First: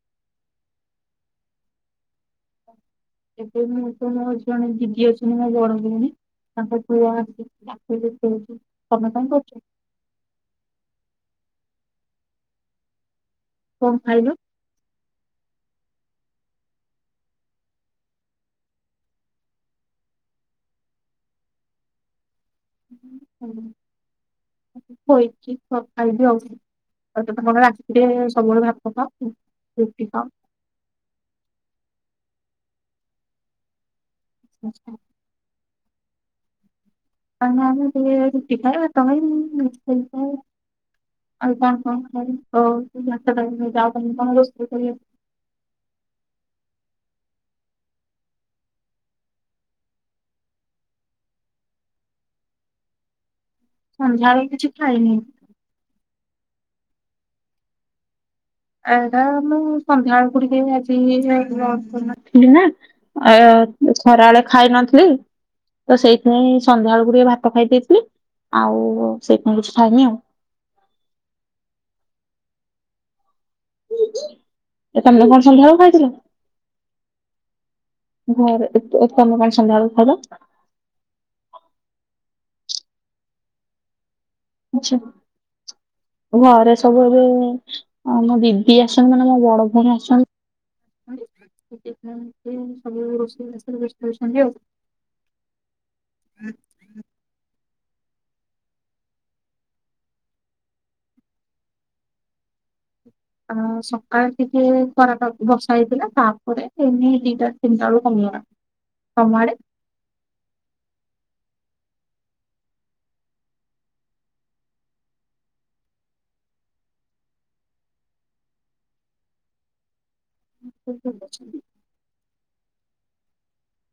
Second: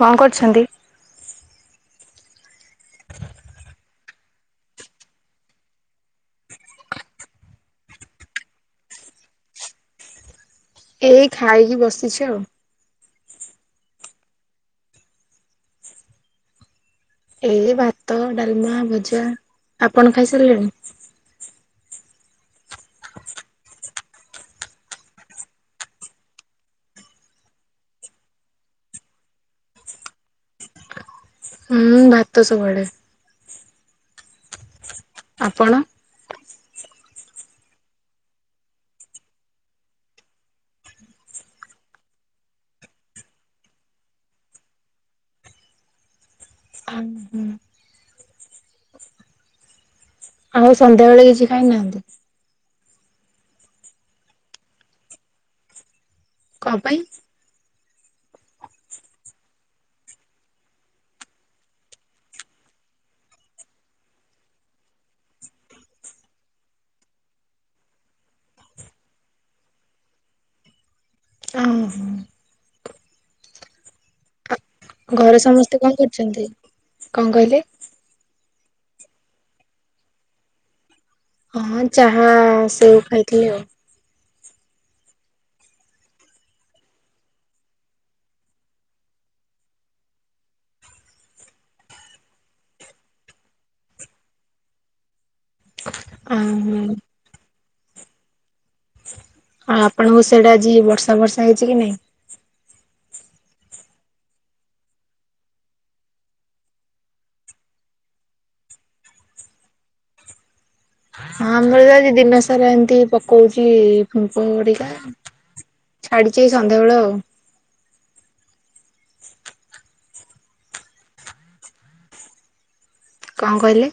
କଣ କରୁଛନ୍ତି? ଏବେ ମୁଁ ତ ମୋ ଜଣେ ଦିଦି ଅଛନ୍ତି ମୁଁ ମୋ ବଡ ଭଉଣୀ। ତାଙ୍କ ପୁଅ ଆସିଛି କାର୍ଟୁନ ଦେଖୁଛି। ତମେ କଣ କରୁଛ? ଏଇ ଖାଇକି ବସିଛି ଆଉ। କଣ ଖାଇଲ? ଏଇ ଭାତ, ଡାଲମା, ଭଜା ଆପଣ ଖାଇସାରିଲେଣି? [unintelligible] ତମେ କଣ ରାତିରେ ସବୁବେଳେ ଭାତ ଖାଅନି ରୁଟି ଖାଅ? ମୁଁ ଭାତ ସବୁବେଳେ। ହୁଁ ହୁଁ। ଆପଣ? [unintelligible] ଆଉ କଣ କଣ [unintelligible] ରୋଷେଇ କରିବ? ହୁଁ ହୁଁ। ଆଉ ସନ୍ଧ୍ୟାବେଳେ କିଛି ଖାଇନାହାନ୍ତି? ସନ୍ଧ୍ୟାବେଳେ କିଛି ଖାଇନି। କଁ ପାଇଁ? ଏଟା ମୁଁ ସନ୍ଧ୍ୟା ବେଳୁକୁ ଟିକେ ଆଜି ନଥିଲିନା। ଏ ଖରାଏଳେ ଖାଇ ନଥିଲି। ତ ସେଇଥିପାଇଁ ସନ୍ଧ୍ୟା ବେଳକୁ ଟିକେ ଭାତ ଖାଇ ଦେଇଥିଲି। ଆଉ ସେଇଥିପାଇଁ କିଛି ଖାଇନି ଆଉ। ଉଁ ହୁଁ। [inaudible] ତମେ ଘରେ କଣ ସନ୍ଧ୍ୟାବେଳକୁ ସମସ୍ତେ କଣ ଖାଇଥିଲ? କରୁଛନ୍ତି? କଣ କହିଲେ? ଘରେ ତ ତମେ କଣ ସନ୍ଧ୍ୟା ବେଳକୁ ଖାଇଲ? ହଁ ଚାହା, ସେଉ ଖାଇଥିଲି ଆଉ। ଆଚ୍ଛା। ଘରେ ସବୁ ଏବେ ଆମ ଦିଦି ଆସନ୍ତି ମାନେ ମୋ ବଡ ଭଉଣୀ ଆସନ୍ତି। [unintelligible] ସବୁ ରୋଷେଇବାସରେ ବେସ୍ତ ଅଛନ୍ତି ଆଉ। ଆଉ ମୁଁ ଆଉ ଆପଣଙ୍କ ସିଆଡେ ଆଜି ବର୍ଷା ବର୍ଷା ହେଇଛି କି ନାଇଁ? ଆ ସକାଳେ ଟିକେ ଖରାଟା ବର୍ଷା ହେଇଥିଲା। ତାପରେ ଏମିତି ଦିଟା ତିନିଟା ବେଳୁକୁ କମିଗଲା। ତମ ଆଡେ? ହଁ ଆମର ବି ଆଜି ଦିନସାରା ଏମିତି ପକଉଛି ଫିମ୍ପି ପରିକା। ଛାଡିଚି ଏ ସନ୍ଧ୍ୟାବେେଳୁ ଆଉ। ଘରେ ସବୁ ଭଲ ଅଛନ୍ତି? କଣ କହିଲେ?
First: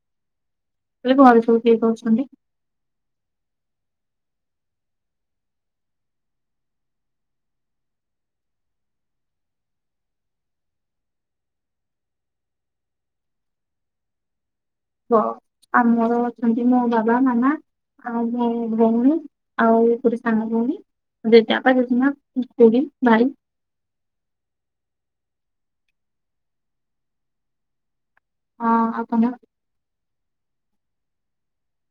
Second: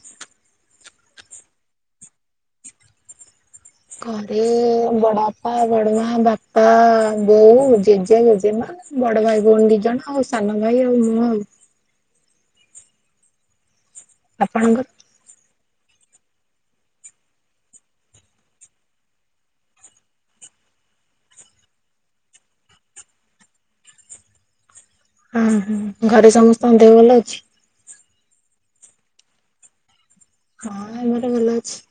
କହିଲି ଘରେ ସବୁ କିଏ କିଏ ଅଛନ୍ତି? ଘରେ ବଡଆପା, ବଡ ମା, ବାପା, ବୋଉ, ଜେଜେ, ଜେଜେମା। ବଡ ଭାଇ, ଭଉଣୀ ଦି ଜଣ। ଆଉ ସାନ ଭାଇ ଆଉ ମୁଁ ଆଉ। ଆପଣଙ୍କର? କୁହ,, ଆମର ଅଛନ୍ତି ମୋ ବାବା, ମାମା। ଆଉ ଭଉଣୀ, ଭଉଣୀ ଆଉ ଗୋଟେ ସାନ ଭଉଣୀ। ଜେଜେ ବାପା, ଜେଜେ ମା, ଖୁଡି, ଭାଇ। ହଁ ହଁ। ଘରେ ସମସ୍ତଙ୍କ ଦେହ ଭଲ ଅଛି? ହଁ ଆପଣ? ହଁ ଏମିତି ଭଲ ଅଛି।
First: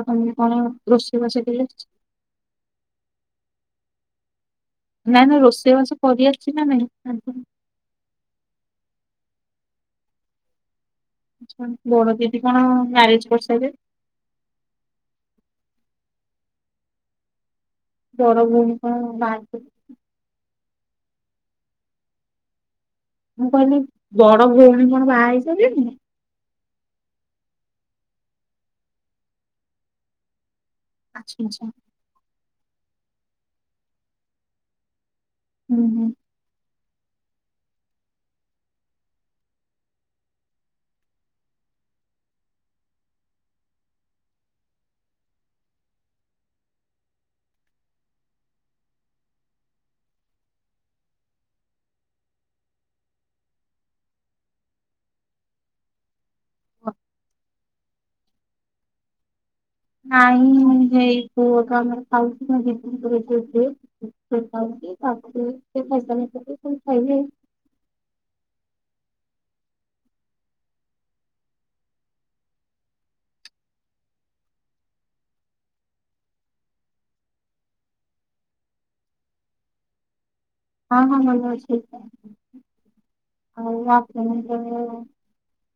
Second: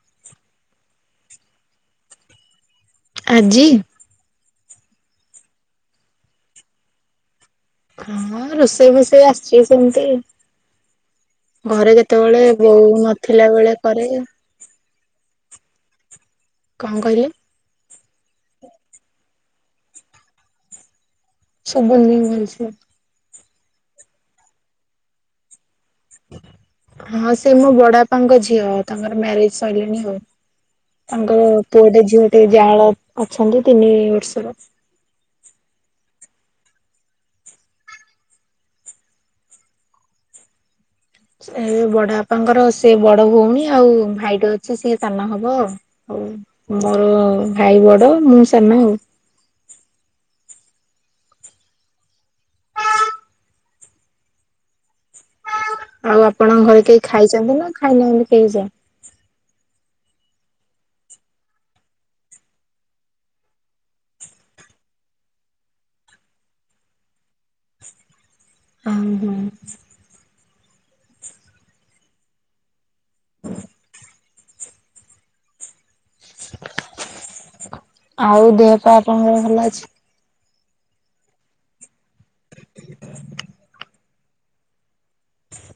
ଆଉ ତମେ କଣ ରୋଷେଇ ବାସ ଆଜି? ନାଇଁ ନାଇ ରୋଷେଇବାସ କରିଆସିଛି ନା ନାଇଁ? ହଁ ରୋଷେଇ ଫୋଷେଇ ଆସିଛି ସେମିତି। ଘରେ ବଡ ଦିଦି ଜେତେବେଳେ କଣ ବୋଉ ମ୍ୟାରେଜ ନଥିଲା କରିସାରିଲେ ବେଳେ କରେ। କ କହିଲେ? ବଡ଼ ଭଉଣୀ କଣ ବା ସବୁନୀ ଭଲ ସେ? ମୁଁ କହିଲି ବଡ ଭଉଣୀ କଣ ବାହା ହେଇଚନ୍ତି? ହଁ ସେ ମୋ ବଡ ବାପା ଙ୍କ ଝିଅ ତାଙ୍କର ମ୍ୟାରେଜ ସଇଲାଣି ଆଉ। ଆଚ୍ଛା ତାଙ୍କର ଆଚ୍ଛା ପୁଅ ଟେ ଝିଅ ଟେ ଜାଆଁଳା ଅଛନ୍ତି ତିନି ବର୍ଷର। ହୁଁ ହୁଁ। ସେ ବି ବଡ ବାପାଙ୍କର ସେ ବଡ ଭଉଣୀ ଆଉ ଭାଇଟେ ଅଛି ସିଏ ସାନ ହବ। ହଉ ମୋର ଭାଇ ବଡ ମୁଁ ସାନ ଆଉ। ଆଉ ଆପଣଙ୍କ ଘରେ କେହି ଖାଇଛନ୍ତି ନା ଖାଇନାହାନ୍ତି କେହି ଯା। ନାଇ ଏଇ ପୁଅ ତ ଖାଉଛନ୍ତି [unintelligible] ତା ଫାଇ ଖାଇବେ [unintelligible] ହୁଁ ହୁଁ। ହଁ [inaudible] ଆଉ ଦେହ ପା ଆପଣଙ୍କର ଭଲ ଅଛି? ହଁ ହଁ ଭଲ ଅଛି। ଆଉ ଆପଣଙ୍କର?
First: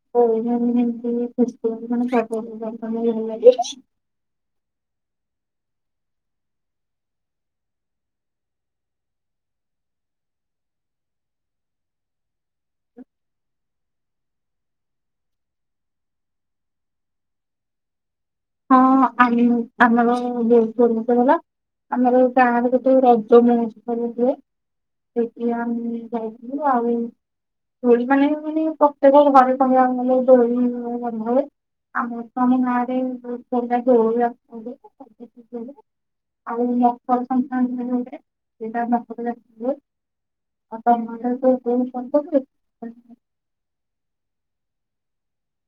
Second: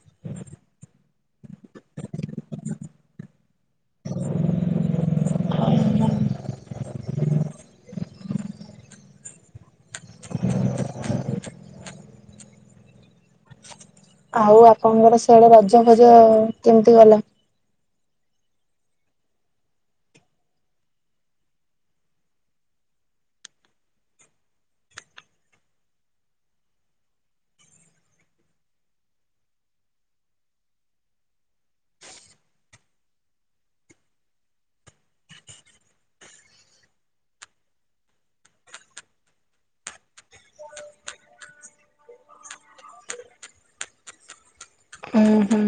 ହମତି [unintelligible] ହଁ [inaudible] ଆଉ ଆପଣଙ୍କର ସିଆଡେ ରଜ ଫଜ କେମିତି ଗଲା? ହଁ ଆମେ ଆମେ ପା [unintelligible] ଆମର ଗାଁରେ ଗୋଟେ ରଜ ମହୋତ୍ସବ ହୁଏ। ସେଠି ଆମେ ଯାଇଥିଲୁ ଆଉ। ଦୋ [unintelligible] ଳି ମାନେ ମାନେ ପ୍ରତ୍ୟେକ ଘରେ ସଙ୍ଗ ଆଲେ ଦଳିରେ ଅଗରୁ ତ ଆମ ଗାଁ ରେ [unintelligible] ଆଉ ମକର ସଂକ୍ରାନ୍ତି ରେ ହୁଏ ସେଟା ମକର [unintelligible] ଆଉ ତ ମାନ କ ବହୁରେ। [unintelligible] ହୁଁ ହୁଁ।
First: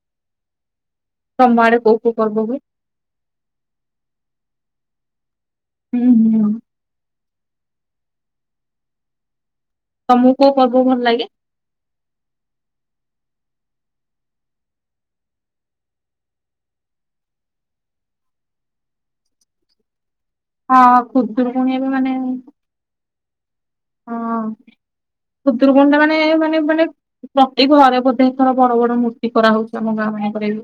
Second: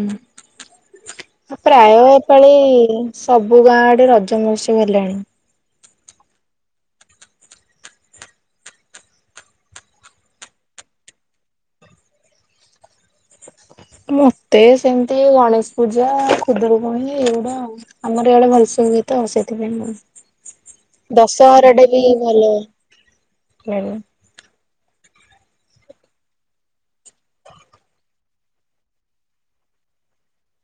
ତମ ଆଡେ ପ୍ରାୟ କୋଉ କୋଉ ପର୍ବ ଏପାଳି ହୁଏ? ସବୁ ଗାଁ ଆଡେ ରଜ ମହୋତ୍ସବ ହେଲାଣି। ହୁଁ ହୁଁ। ତମୁକୁ କୋଉ ପର୍ବ ଭଲ ଲାଗେ? ମତେ ସେମିତି ଗଣେଶ ପୂଜା ଖୁଦୁରୁକୁଣୀ ଏଇଗୁଡା ଆଉ। ଆମର ୟାଡେ ଭଲସେ ହୁଏ ତ ସେଥିପାଇଁ ମୁଁ ହଁ ଖୁଦୁରୁକୁଣୀ ଏବେ ମାନେ ହଁ। ଭଲ ଲାଗେ। ଖୁଦୁରୁକୁଣୀ ଟା ମାନେ ମାନେ ମାନେ ପ୍ରତି ଘରେ ବୋଧେ ଏଥର ବଡ ବଡ ମୂର୍ତ୍ତି କରାହଉଛି ଆମ ଗାଁ ମାନଙ୍କରେ।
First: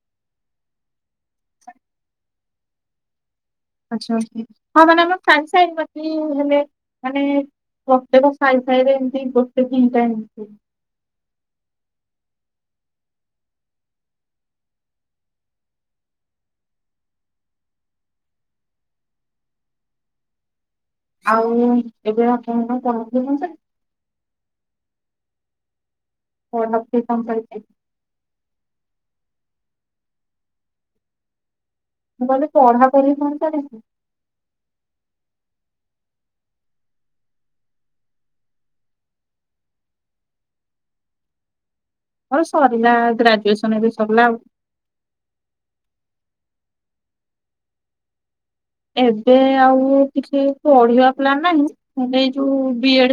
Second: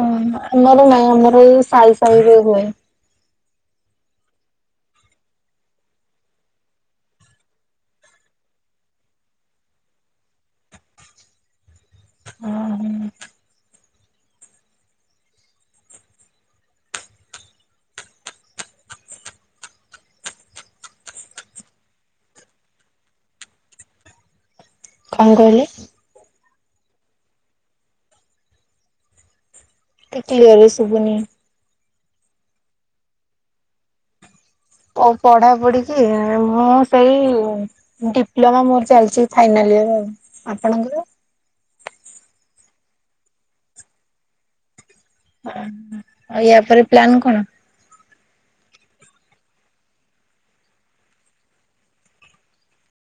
ଓ ଆମର ନାଇଁ ଆମର ଏଇ ସାଇ ସାଇ ରେ ହୁଏ। ଆଛା ହଁ ମାନେ ଆମ ସାଙ୍ଗେ ସାଙ୍ଗେ [unintelligible] ହେଲେ ମାନେ ପ୍ରତେକ ସାଇ ସାାଇ ରେ ଏମିତି ଗୋଟେ ଦିଟା ଏମତି। [inaudible] ଆଉ [inaudible] କଣ କହିଲେ? [inaudible] ଟି କ୍ଲିୟର ରି ଶୁଭୁନି। ମୁଁ କହିଲି, ପଢା ପଢ଼ି କଣ ଚାଲିଚି? ଓ ପଢା ପଢ଼ିଚି ମୁଁ ସେଇ ଡିପ୍ଲୋମା ମୋର ଚାଲିଛି ଫାଇନାଲ ୟର୍ ଆଉ। ଆପଣଙ୍କର। ହଁ, ସରିଲା ଗ୍ରାଜୁଏସନ ଏବେ ସରିଲା ଆଉ। [inaudible] ଏଆ ପରେ ପ୍ଲାନ କଣ? ଏବେ ଆଉ କିଛି ପଢିବା ପ୍ଲାନ୍ ନାହିଁ ହେଲେ ଏଇ ଯୋଉ ବି ଏଡ।